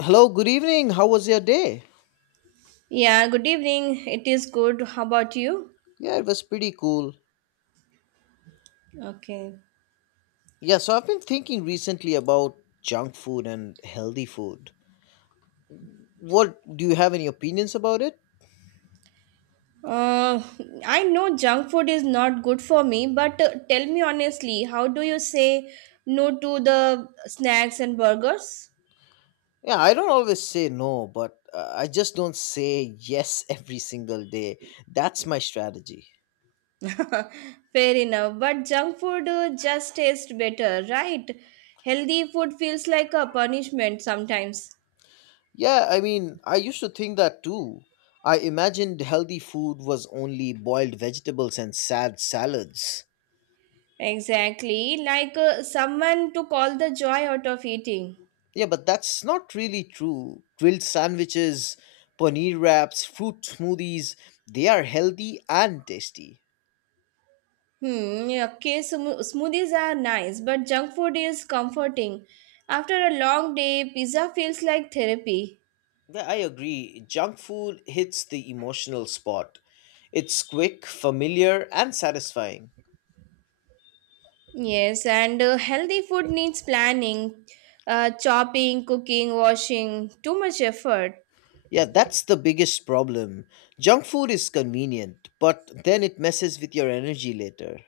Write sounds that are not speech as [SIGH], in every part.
Hello, good evening. How was your day? Yeah, good evening. It is good. How about you? Yeah, it was pretty cool. Okay. Yeah, so I've been thinking recently about junk food and healthy food. What do you have any opinions about it? Uh, I know junk food is not good for me, but tell me honestly, how do you say no to the snacks and burgers? Yeah, I don't always say no, but I just don't say yes [LAUGHS] every single day. That's my strategy. [LAUGHS] Fair enough, but junk food just tastes better, right? Healthy food feels like a punishment sometimes. Yeah, I mean, I used to think that too. I imagined healthy food was only boiled vegetables and sad salads. Exactly, like someone to call the joy out of eating. Yeah, but that's not really true. Grilled sandwiches, paneer wraps, fruit smoothies, they are healthy and tasty. Hmm, yeah, okay, smoothies are nice, but junk food is comforting. After a long day, pizza feels like therapy. Yeah, I agree. Junk food hits the emotional spot. It's quick, familiar, and satisfying. Yes, and healthy food needs planning, chopping, cooking, washing, too much effort. Yeah, that's the biggest problem. Junk food is convenient, but then it messes with your energy later.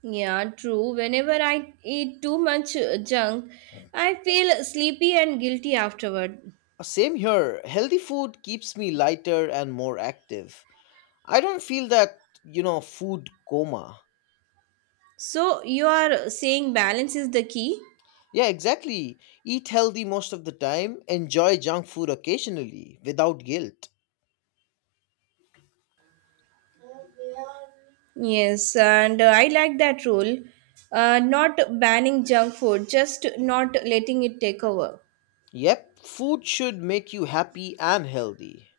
Yeah, true. Whenever I eat too much junk, I feel sleepy and guilty afterward. Same here. Healthy food keeps me lighter and more active. I don't feel that food coma. So, you are saying balance is the key? Yeah, exactly. Eat healthy most of the time, enjoy junk food occasionally without guilt. Yes, and I like that rule. Not banning junk food, just not letting it take over. Yep, food should make you happy and healthy.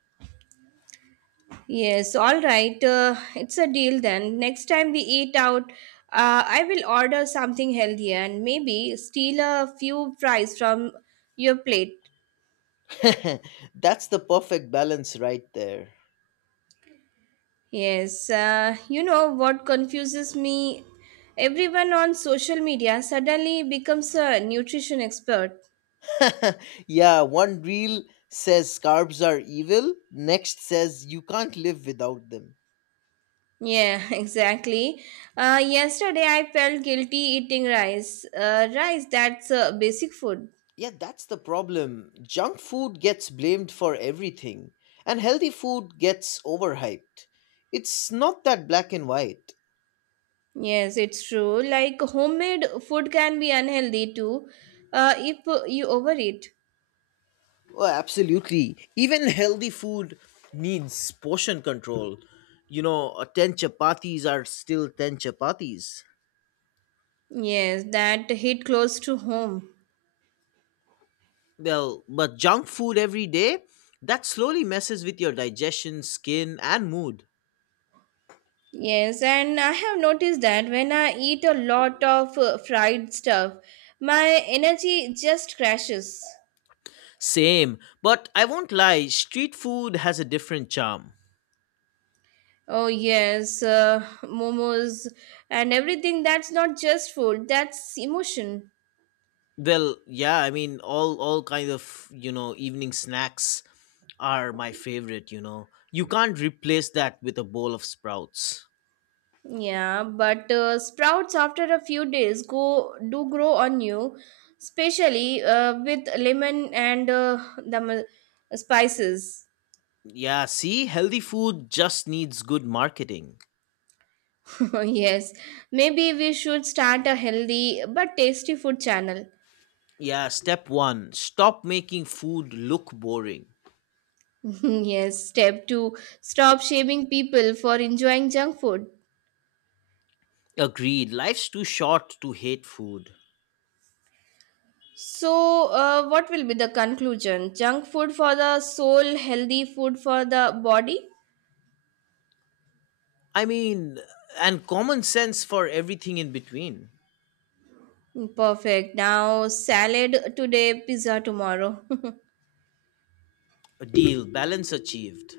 Yes, all right. It's a deal then. Next time we eat out, I will order something healthier and maybe steal a few fries from your plate. [LAUGHS] That's the perfect balance right there. Yes, you know what confuses me? Everyone on social media suddenly becomes a nutrition expert. [LAUGHS] Yeah, one reel says carbs are evil, next says you can't live without them. Yeah, [LAUGHS] exactly. Yesterday I felt guilty eating rice. Rice, that's a basic food. Yeah, that's the problem. Junk food gets blamed for everything, and healthy food gets overhyped. It's not that black and white. Yes, it's true. Like homemade food can be unhealthy too, if you overeat. Oh, absolutely. Even healthy food needs portion control. You know, 10 chapatis are still 10 chapatis. Yes, that hit close to home. Well, but junk food every day, that slowly messes with your digestion, skin, and mood. Yes, and I have noticed that when I eat a lot of fried stuff, my energy just crashes. Same, but I won't lie, street food has a different charm. Oh, yes, momos and everything. That's not just food, that's emotion. Well, yeah, I mean all kind of, evening snacks are my favorite, you know. You can't replace that with a bowl of sprouts. Yeah, but sprouts after a few days go do grow on you, especially with lemon and spices. Yeah, see, healthy food just needs good marketing. [LAUGHS] Yes, maybe we should start a healthy but tasty food channel. Yeah, step one, stop making food look boring. [LAUGHS] Yes, step two, stop shaming people for enjoying junk food. Agreed, life's too short to hate food. So, what will be the conclusion? Junk food for the soul, healthy food for the body? I mean, and common sense for everything in between. Perfect. Now, salad today, pizza tomorrow. A deal, balance achieved.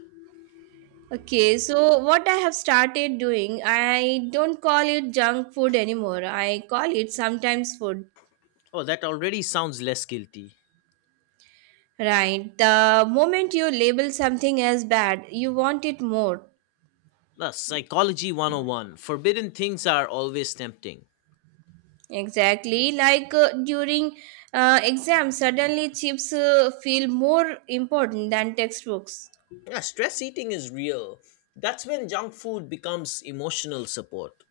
[LAUGHS] okay, so what I have started doing, I don't call it junk food anymore. I call it sometimes food. Oh, that already sounds less guilty. Right. The moment you label something as bad, you want it more. Plus, psychology 101, forbidden things are always tempting. Exactly, like during exams, suddenly chips feel more important than textbooks. Yeah, stress eating is real. That's when junk food becomes emotional support.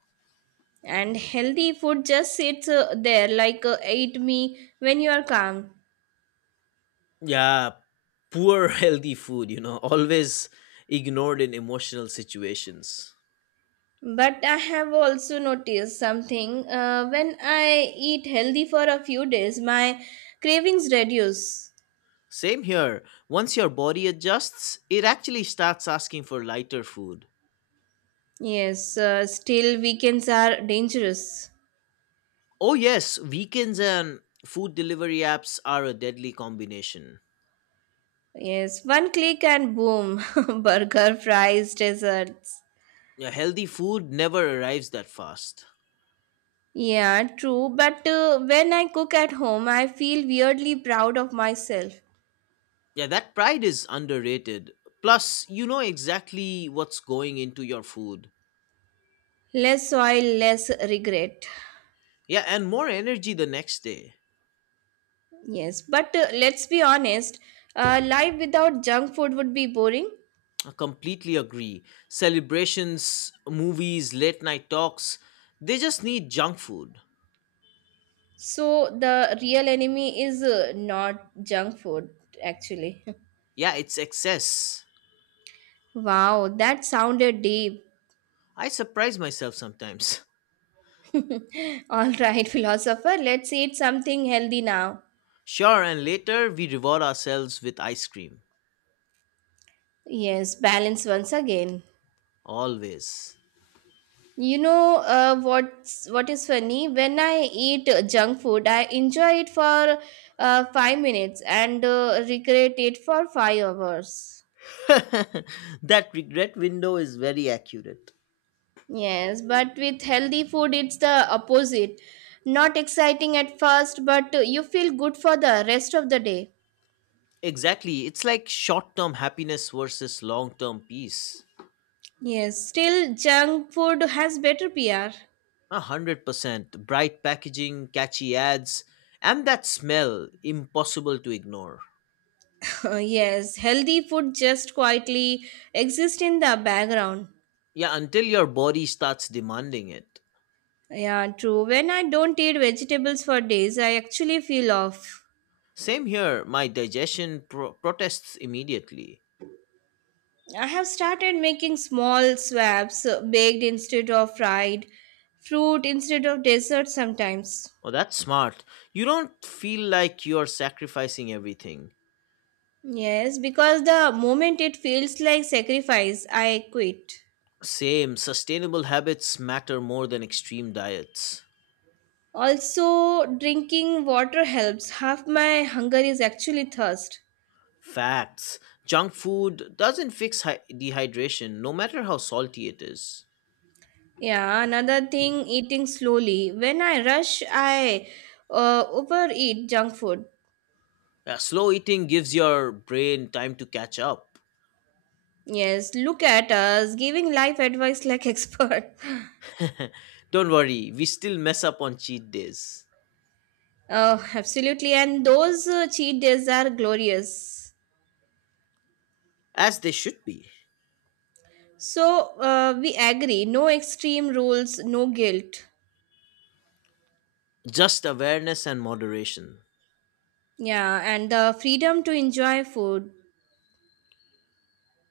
And healthy food just sits there, like eat me when you are calm. Yeah, poor [LAUGHS] healthy food, always ignored in emotional situations. But I have also noticed something. When I eat healthy for a few days, my cravings reduce. Same here. Once your body adjusts, it actually starts asking for lighter food. Yes, still weekends are dangerous. Oh, yes, weekends and food delivery apps are a deadly combination. Yes, one click and boom, [LAUGHS] burger, fries, desserts. Yeah, healthy food never arrives that fast. Yeah, true. But when I cook at home, I feel weirdly proud of myself. Yeah, that pride is underrated. Plus, you know exactly what's going into your food. Less soil, less regret. Yeah, and more energy the next day. Yes, but let's be honest, life without junk food would be boring. I completely agree. Celebrations, movies, late night talks, they just need junk food. So the real enemy is not junk food, actually. [LAUGHS] Yeah, it's excess. Wow, that sounded deep. I surprise myself sometimes. [LAUGHS] [LAUGHS] All right, philosopher, let's eat something healthy now. Sure, and later we reward ourselves with ice cream. Yes, balance once again. Always. You know what is funny? When I eat junk food, I enjoy it for 5 minutes and regret it for 5 hours. [LAUGHS] That regret window is very accurate. Yes, but with healthy food, it's the opposite. Not exciting at first, but you feel good for the rest of the day. Exactly. It's like short term happiness versus long term peace. Yes, still junk food has better PR. 100%. Bright packaging, catchy ads, and that smell impossible to ignore. [LAUGHS] yes, healthy food just quietly exists in the background. Yeah, until your body starts demanding it. Yeah, true. When I don't eat vegetables for days, I actually feel off. Same here, my digestion protests immediately. I have started making small swaps, baked instead of fried, fruit instead of dessert sometimes. Oh, that's smart. You don't feel like you're sacrificing everything. Yes, because the moment it feels like sacrifice, I quit. Same, sustainable habits matter more than extreme diets. Also, drinking water helps. Half my hunger is actually thirst. Facts. Junk food doesn't fix dehydration, no matter how salty it is. Yeah, another thing, eating slowly. When I rush, I overeat junk food. Slow eating gives your brain time to catch up. Yes, look at us giving life advice like [LAUGHS] expert. [LAUGHS] Don't worry, we still mess up on cheat days. Oh, absolutely. And those cheat days are glorious. As they should be. So we agree no extreme rules, no guilt. Just awareness and moderation. Yeah, and the freedom to enjoy food.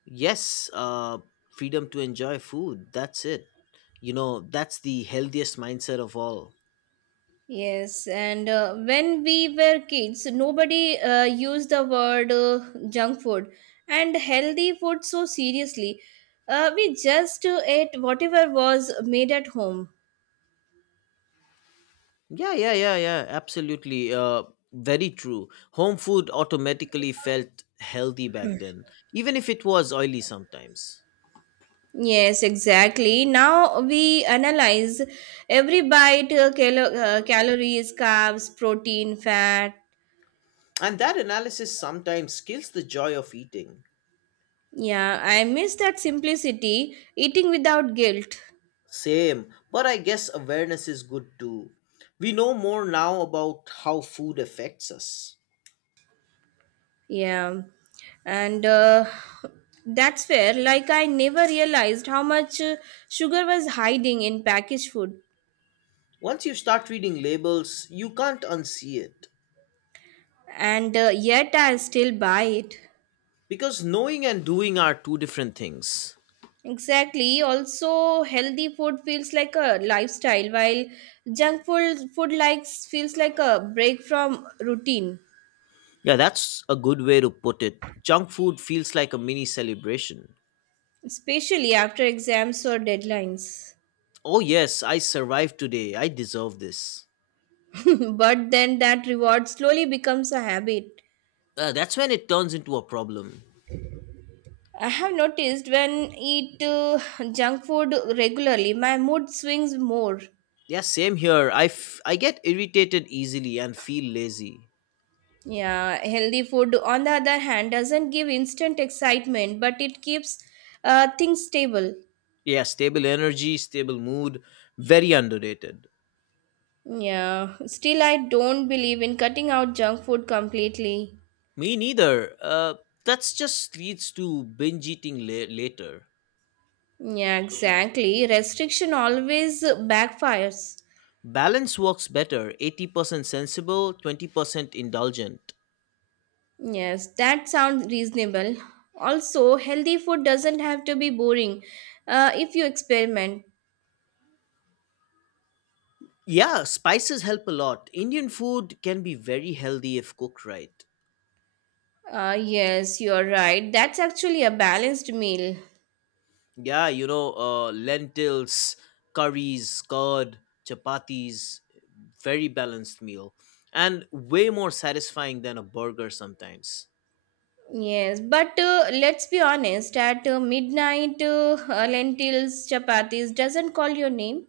Yes, freedom to enjoy food, that's it. That's the healthiest mindset of all. Yes, and when we were kids, nobody used the word junk food and healthy food so seriously. We just ate whatever was made at home. Yeah, yeah, yeah, yeah, absolutely. Very true, home food automatically felt healthy back then, even if it was oily sometimes. Yes, exactly. Now we analyze every bite, calories, carbs, protein, fat. And that analysis sometimes kills the joy of eating. Yeah, I miss that simplicity, eating without guilt. Same, but I guess awareness is good too. We know more now about how food affects us. Yeah, and that's where, like, I never realized how much sugar was hiding in packaged food, Once you start reading labels, you can't unsee it, and yet I still buy it. because knowing and doing are two different things. Exactly. Also, healthy food feels like a lifestyle, while junk food food likes feels like a break from routine, Yeah, that's a good way to put it. Junk food feels like a mini celebration. especially after exams or deadlines. Oh, yes, I survived today. I deserve this. [LAUGHS] but then that reward slowly becomes a habit. That's when it turns into a problem. I have noticed when eat junk food regularly, my mood swings more. Yeah, same here. I get irritated easily and feel lazy. Yeah, healthy food on the other hand doesn't give instant excitement, but it keeps things stable. Yeah, stable energy, stable mood, very underrated. Yeah, still, I don't believe in cutting out junk food completely. Me neither. That's just leads to binge eating later. Yeah, exactly. Restriction always backfires. Balance works better 80% sensible, 20% indulgent. Yes, that sounds reasonable. Also, healthy food doesn't have to be boring if you experiment. Yeah, spices help a lot. Indian food can be very healthy if cooked right. Yes, you're right. That's actually a balanced meal. Yeah, lentils, curries, curd, chapatis, very balanced meal. And way more satisfying than a burger sometimes. Yes, but let's be honest, at midnight, lentils, chapatis doesn't call your name.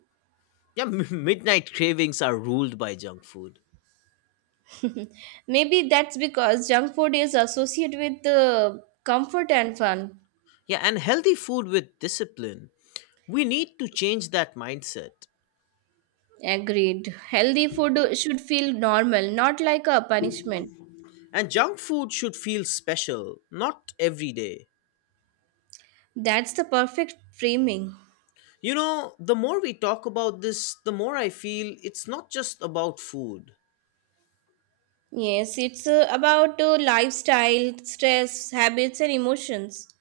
Yeah, [LAUGHS] Midnight cravings are ruled by junk food. Maybe that's because junk food is associated with comfort and fun. Yeah, and healthy food with discipline. We need to change that mindset. Agreed. Healthy food should feel normal, not like a punishment. And junk food should feel special, not every day. That's the perfect framing. The more we talk about this, the more I feel it's not just about food. Yes, it's about lifestyle, stress, habits, and emotions.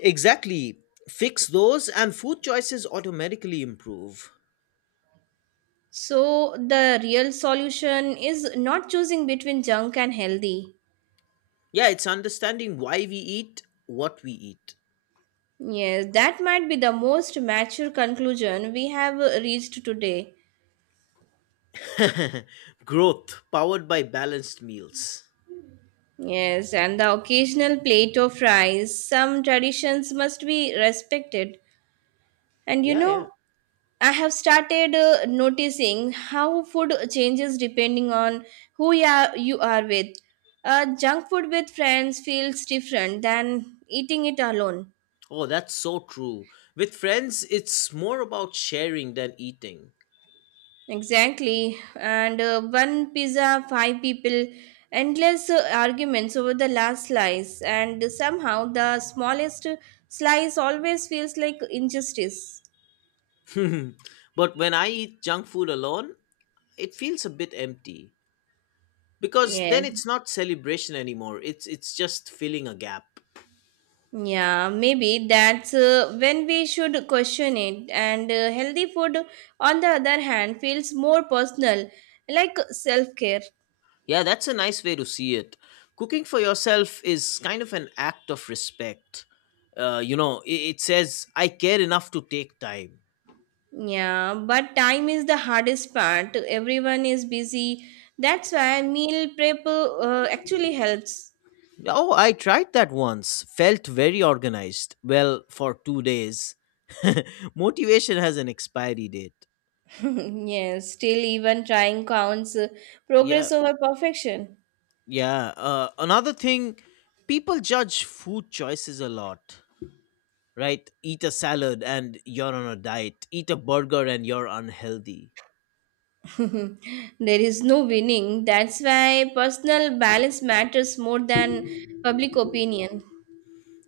Exactly. Fix those, and food choices automatically improve. So, the real solution is not choosing between junk and healthy. Yeah, it's understanding why we eat what we eat. Yes, that might be the most mature conclusion we have reached today. [LAUGHS] Growth powered by balanced meals. Yes, and the occasional plate of rice. Some traditions must be respected. And you Yeah, yeah. know, I have started noticing how food changes depending on who you are with. Junk food with friends feels different than eating it alone. Oh, that's so true. With friends, it's more about sharing than eating. Exactly. And one pizza, 5 people, endless arguments over the last slice. And somehow the smallest slice always feels like injustice. [LAUGHS] But when I eat junk food alone, it feels a bit empty, because then Yes. it's not celebration anymore, it's just filling a gap. Yeah, maybe that's when we should question it. And healthy food, on the other hand, feels more personal, like self care. Yeah, that's a nice way to see it. Cooking for yourself is kind of an act of respect. You know, it says I care enough to take time. Yeah, but time is the hardest part. Everyone is busy. That's why meal prep actually helps. Oh, I tried that once, felt very organized, well, for 2 days. [LAUGHS] Motivation has an expiry date. [LAUGHS] yes, still, even trying counts. Yeah, Progress over perfection. yeah, another thing, people judge food choices a lot, right? Eat a salad and you're on a diet. Eat a burger and you're unhealthy. There is no winning. That's why personal balance matters more than public opinion.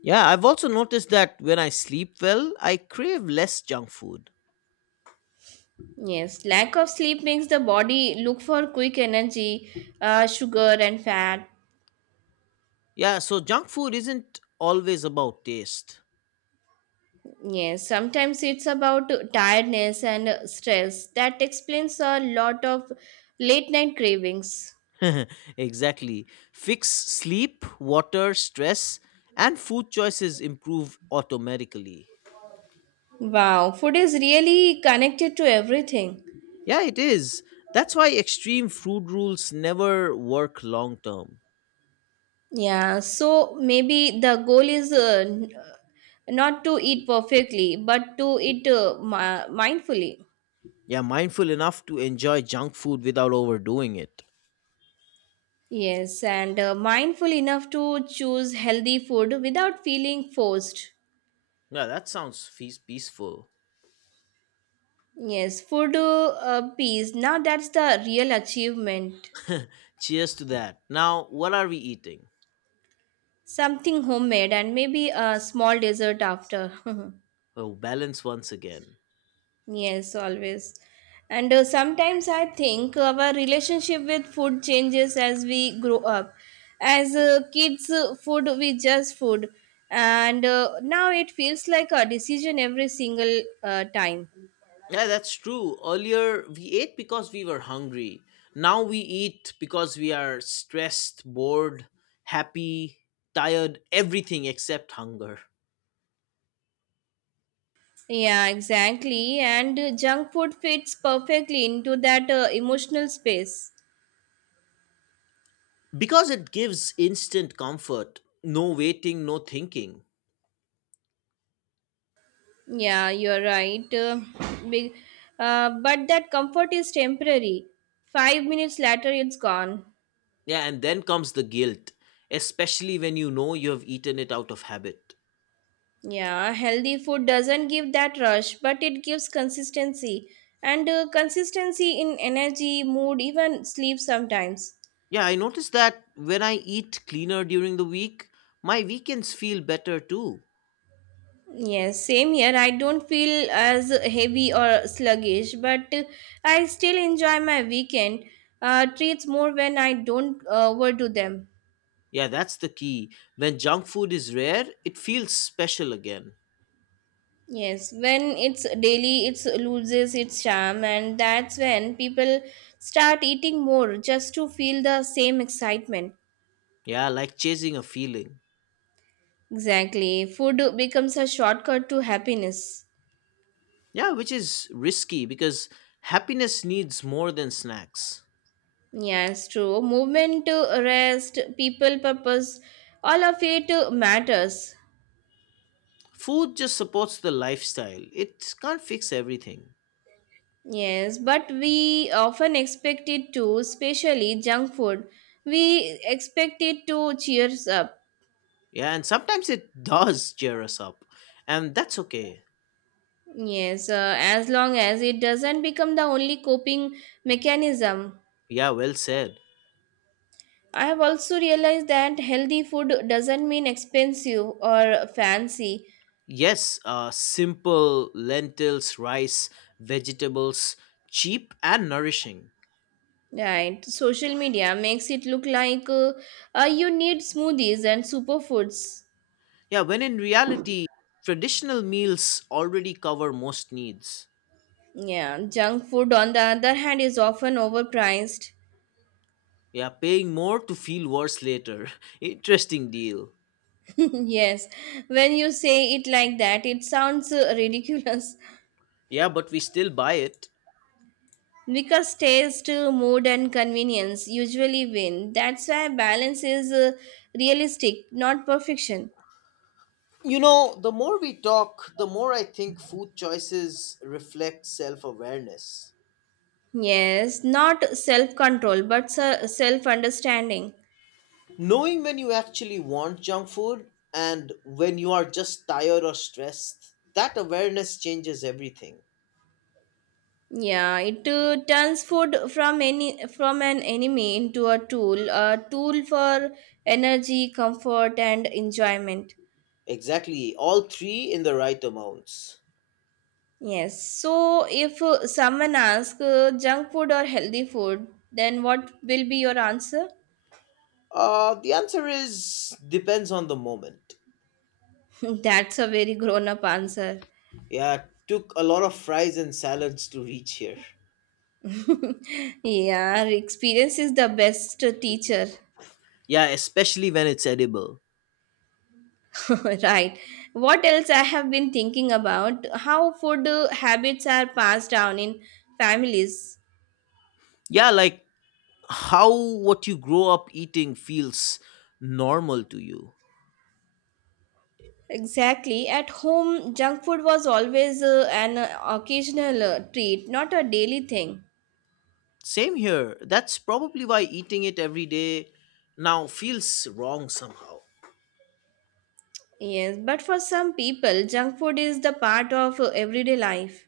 Yeah, I've also noticed that when I sleep well, I crave less junk food. Yes, lack of sleep makes the body look for quick energy, sugar, and fat. Yeah, so junk food isn't always about taste. Yes, sometimes it's about tiredness and stress. That explains a lot of late night cravings. [LAUGHS] Exactly. Fix sleep, water, stress, and food choices improve automatically. Wow, food is really connected to everything. Yeah, it is. That's why extreme food rules never work long term. Yeah, so maybe the goal is not to eat perfectly, but to eat mindfully. Yeah, mindful enough to enjoy junk food without overdoing it. Yes, and mindful enough to choose healthy food without feeling forced. Yeah, that sounds feas peaceful. Yes, food peace. Now that's the real achievement. Cheers to that. Now, what are we eating? Something homemade and maybe a small dessert after. [LAUGHS] Oh, balance once again. yes, always. And sometimes I think our relationship with food changes as we grow up. As kids, food we just food, and now it feels like a decision every single time. Yeah, that's true. Earlier, we ate because we were hungry. Now we eat because we are stressed, bored, happy, tired, everything except hunger. Yeah, exactly. And junk food fits perfectly into that emotional space. Because it gives instant comfort, no waiting, no thinking. Yeah, you're right. Big, but that comfort is temporary. 5 minutes later, it's gone. Yeah, and then comes the guilt, especially when you know you have eaten it out of habit. Yeah, healthy food doesn't give that rush, but it gives consistency. And consistency in energy, mood, even sleep sometimes. Yeah, I noticed that when I eat cleaner during the week, my weekends feel better too. Yes, same here. I don't feel as heavy or sluggish, but I still enjoy my weekend treats more when I don't overdo them. Yeah, that's the key. When junk food is rare, it feels special again. Yes, when it's daily, it loses its charm, and that's when people start eating more just to feel the same excitement. Yeah, like chasing a feeling. Exactly. Food becomes a shortcut to happiness. Yeah, which is risky because happiness needs more than snacks. Yes, true. Movement, rest, people, purpose, all of it matters. Food just supports the lifestyle, it can't fix everything. Yes, but we often expect it to, especially junk food. We expect it to cheers up. Yeah, and sometimes it [LAUGHS] does cheer us up, and that's okay. Yes, as long as it doesn't become the only coping mechanism. Yeah, well said. I have also realized that healthy food doesn't mean expensive or fancy. Yes, simple lentils, rice, vegetables, cheap and nourishing. Right. Social media makes it look like you need smoothies and superfoods. Yeah, when in reality, traditional meals already cover most needs. Yeah, junk food on the other hand is often overpriced. Yeah, paying more to feel worse later. [LAUGHS] Interesting deal. [LAUGHS] Yes, when you say it like that, it sounds ridiculous. Yeah, but we still buy it. [LAUGHS] Because taste, mood, and convenience usually win. That's why balance is realistic, not perfection. The more we talk, the more I think food choices reflect self awareness. Yes, not self control, but self understanding. Knowing when you actually want junk food and when you are just tired or stressed, that awareness changes everything. Yeah, it turns food from an enemy into a tool for energy, comfort, and enjoyment. Exactly, all three in the right amounts. Yes. So if someone asks junk food or healthy food, then what will be your answer? The answer is depends on the moment. [LAUGHS] That's a very grown up answer. Yeah, it took a lot of fries and salads to reach here. Yeah, experience is the best teacher. Yeah, especially when it's edible. [LAUGHS] right. What else I have been thinking about how food habits are passed down in families. Yeah, like how what you grow up eating feels normal to you. Exactly. At home, junk food was always an occasional treat, not a daily thing. Same here. That's probably why eating it every day now feels wrong somehow. Yes, but for some people, junk food is the part of everyday life.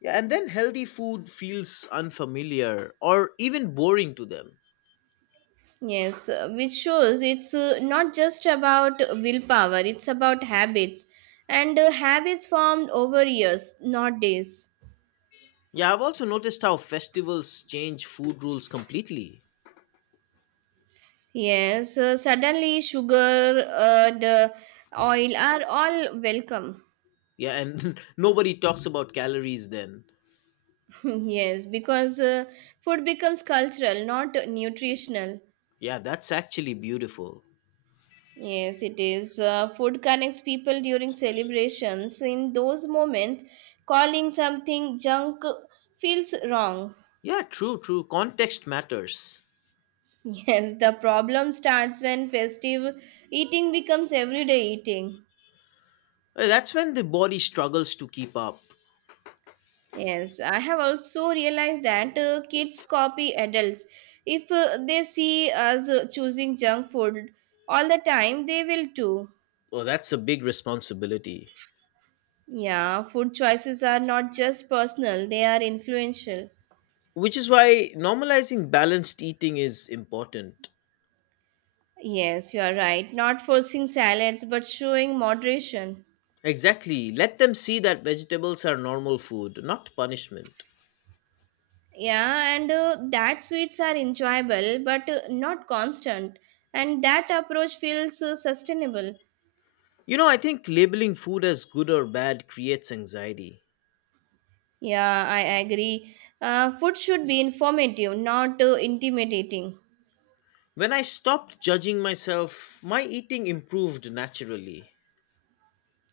Yeah, and then healthy food feels unfamiliar or even boring to them. Yes, which shows it's not just about willpower, it's about habits. And habits formed over years, not days. Yeah, I've also noticed how festivals change food rules completely. Yes, suddenly sugar and oil are all welcome. Yeah, and [LAUGHS] nobody talks about calories then. [LAUGHS] Yes, because food becomes cultural, not nutritional. Yeah, that's actually beautiful. Yes, it is. Food connects people during celebrations. In those moments, calling something junk feels wrong. [LAUGHS] Yeah, true, true. Context matters. Yes, the problem starts when festive eating becomes everyday eating. That's when the body struggles to keep up. Yes, I have also realized that kids copy adults. If they see us choosing junk food all the time, they will too. Oh, that's a big responsibility. Yeah, food choices are not just personal, they are influential. Which is why normalizing balanced eating is important. Yes, you are right. Not forcing salads, but showing moderation. Exactly. Let them see that vegetables are normal food, not punishment. Yeah, and that sweets are enjoyable, but not constant. And that approach feels sustainable. You know, I think labeling food as good or bad creates anxiety. Yeah, I agree. Food should be informative, not intimidating. When I stopped judging myself, my eating improved naturally.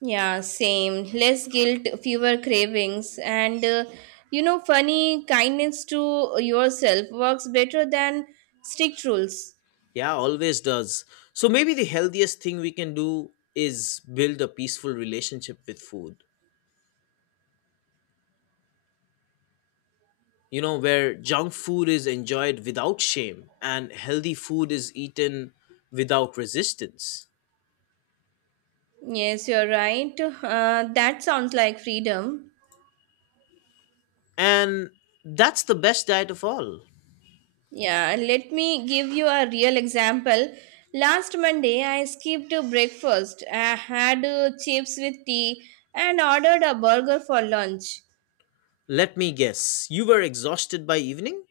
Yeah, same. Less guilt, fewer cravings, and funny kindness to yourself works better than strict rules. Yeah, always does. So maybe the healthiest thing we can do is build a peaceful relationship with food, where junk food is enjoyed without shame and healthy food is eaten without resistance. Yes, you're right. That sounds like freedom. And that's the best diet of all. Yeah, let me give you a real example. Last Monday, I skipped breakfast. I had chips with tea and ordered a burger for lunch. Let me guess, you were exhausted by evening?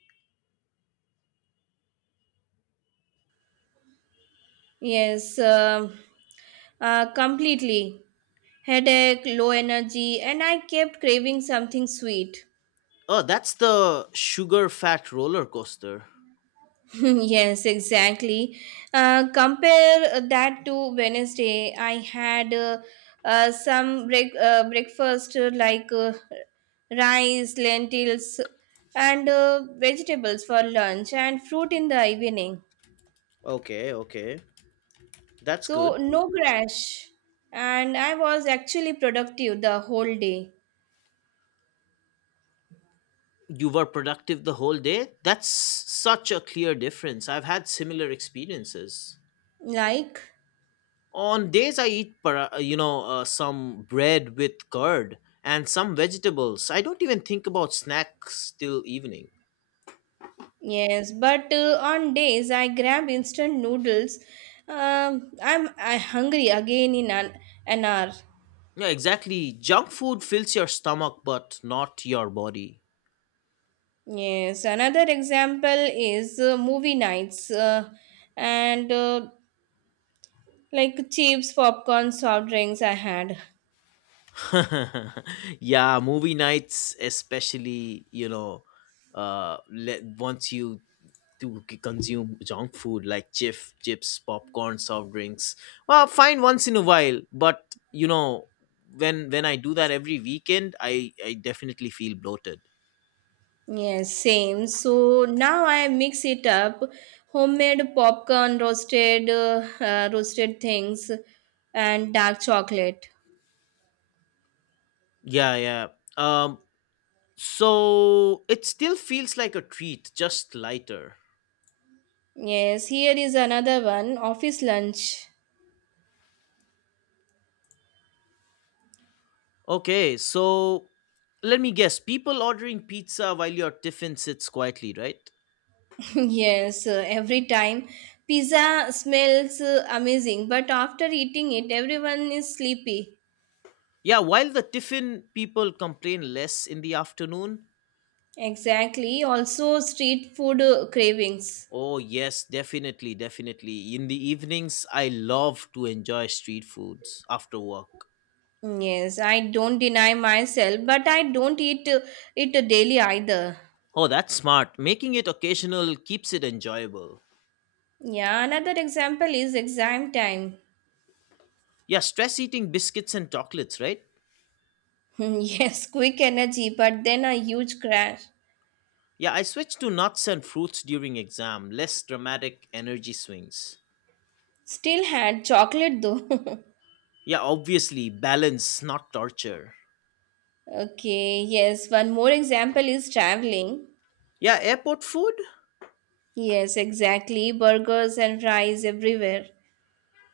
Yes, completely. Headache, low energy, and I kept craving something sweet. Oh, that's the sugar fat roller coaster. [LAUGHS] Yes, exactly. Compare that to Wednesday. I had breakfast like rice, lentils, and vegetables for lunch, and fruit in the evening. Okay, okay. That's So, good. no crash. And I was actually productive the whole day. You were productive the whole day? That's such a clear difference. I've had similar experiences. Like, On days I eat some bread with curd and some vegetables. I don't even think about snacks till evening. yes, but on days I grab instant noodles. I'm I hungry again in an hour. Yeah, exactly. Junk food fills your stomach, but not your body. Yes, another example is movie nights and like chips, popcorn, soft drinks I had. [LAUGHS] Yeah, movie nights, especially, once you consume junk food like chips, popcorn, soft drinks. Well, fine once in a while, but when I do that every weekend, I definitely feel bloated. Yes, same. So now I mix it up. Homemade popcorn, roasted things and dark chocolate. Yeah, yeah. Um, so it still feels like a treat, just lighter. Yes, here is another one, office lunch. Okay, so let me guess. People ordering pizza while your tiffin sits quietly, right? [LAUGHS] Yes, every time pizza smells amazing, but after eating it everyone is sleepy. Yeah, while the tiffin people complain less in the afternoon. Exactly. Also, street food cravings. Oh, yes, definitely, definitely. In the evenings, I love to enjoy street foods after work. Yes, I don't deny myself, but I don't eat it daily either. Oh, that's smart. Making it occasional keeps it enjoyable. Yeah, another example is exam time. Yeah, stress eating biscuits and chocolates, right? [LAUGHS] Yes, quick energy, but then a huge crash. Yeah, I switched to nuts and fruits during exam, less dramatic energy swings. Still had chocolate though. Yeah, obviously, balance, not torture. [LAUGHS] Okay, yes, one more example is traveling. Yeah, airport food? Yes, exactly. Burgers and fries everywhere.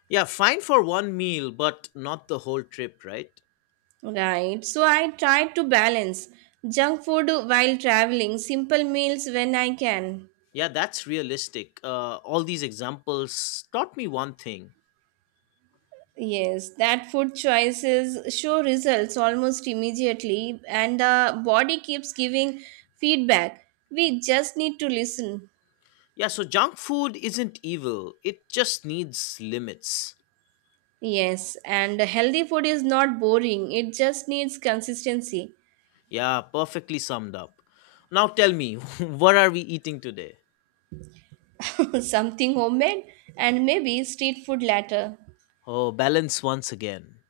Yeah, fine for one meal, but not the whole trip, right? Right. So I try to balance junk food while traveling, simple meals when I can. Yeah, that's realistic. All these examples taught me one thing. Yes, that food choices show results almost immediately, and the body keeps giving feedback. We just need to listen. Yeah, so junk food isn't evil, it just needs limits. Yes, and healthy food is not boring, it just needs consistency. Yeah, perfectly summed up. Now tell me, [LAUGHS] what are we eating today? [LAUGHS] Something homemade and maybe street food later. Oh, balance once again.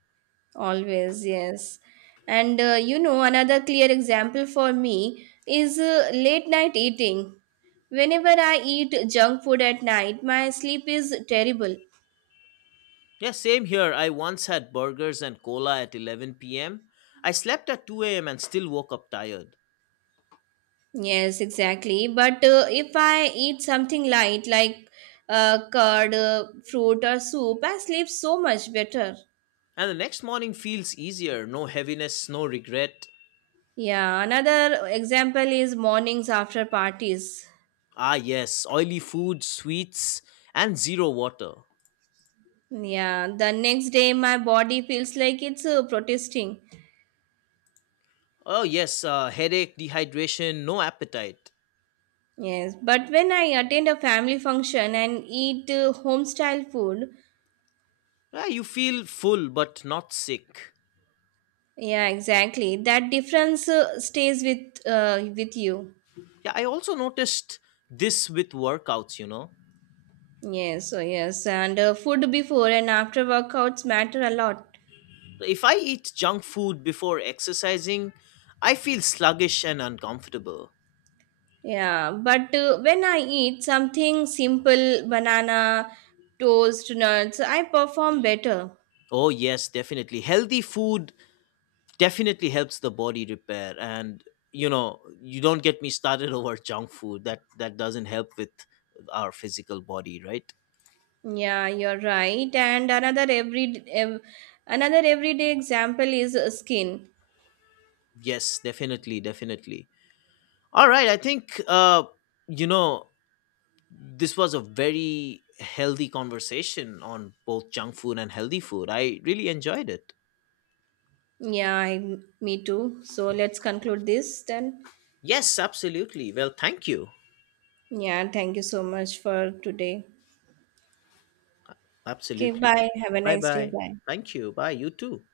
Always, yes. And you know, another clear example for me is late night eating. Whenever I eat junk food at night, my sleep is terrible. Yeah, same here. I once had burgers and cola at 11 p.m. I slept at 2 a.m. and still woke up tired. Yes, exactly. But if I eat something light like curd, fruit, or soup, I sleep so much better. And the next morning feels easier, no heaviness, no regret. Yeah, another example is mornings after parties. Ah, yes, oily food, sweets, and zero water. Yeah, the next day my body feels like it's protesting. Oh, yes, headache, dehydration, no appetite. Yes, but when I attend a family function and eat home style food, Yeah, you feel full but not sick. yeah, exactly. That difference stays with you. Yeah, I also noticed this with workouts. Yes, so yes, and food before and after workouts matter a lot. If I eat junk food before exercising, I feel sluggish and uncomfortable. Yeah, but when I eat something simple, banana, toast, nuts, I perform better. Oh, yes, definitely. Healthy food definitely helps the body repair, and you don't get me started [LAUGHS] over junk food. That doesn't help with our physical body, right? Yeah, you're right. And another everyday example is skin. Yes, definitely, definitely. All right, I think you know this was a very healthy conversation on both junk food and healthy food. I really enjoyed it. Yeah, me too. So let's conclude this then. Yes, absolutely. Well, thank you. Yeah, thank you so much for today. Okay, Absolutely. bye. Have a Bye nice day. bye. Bye. Thank you. Bye. You too.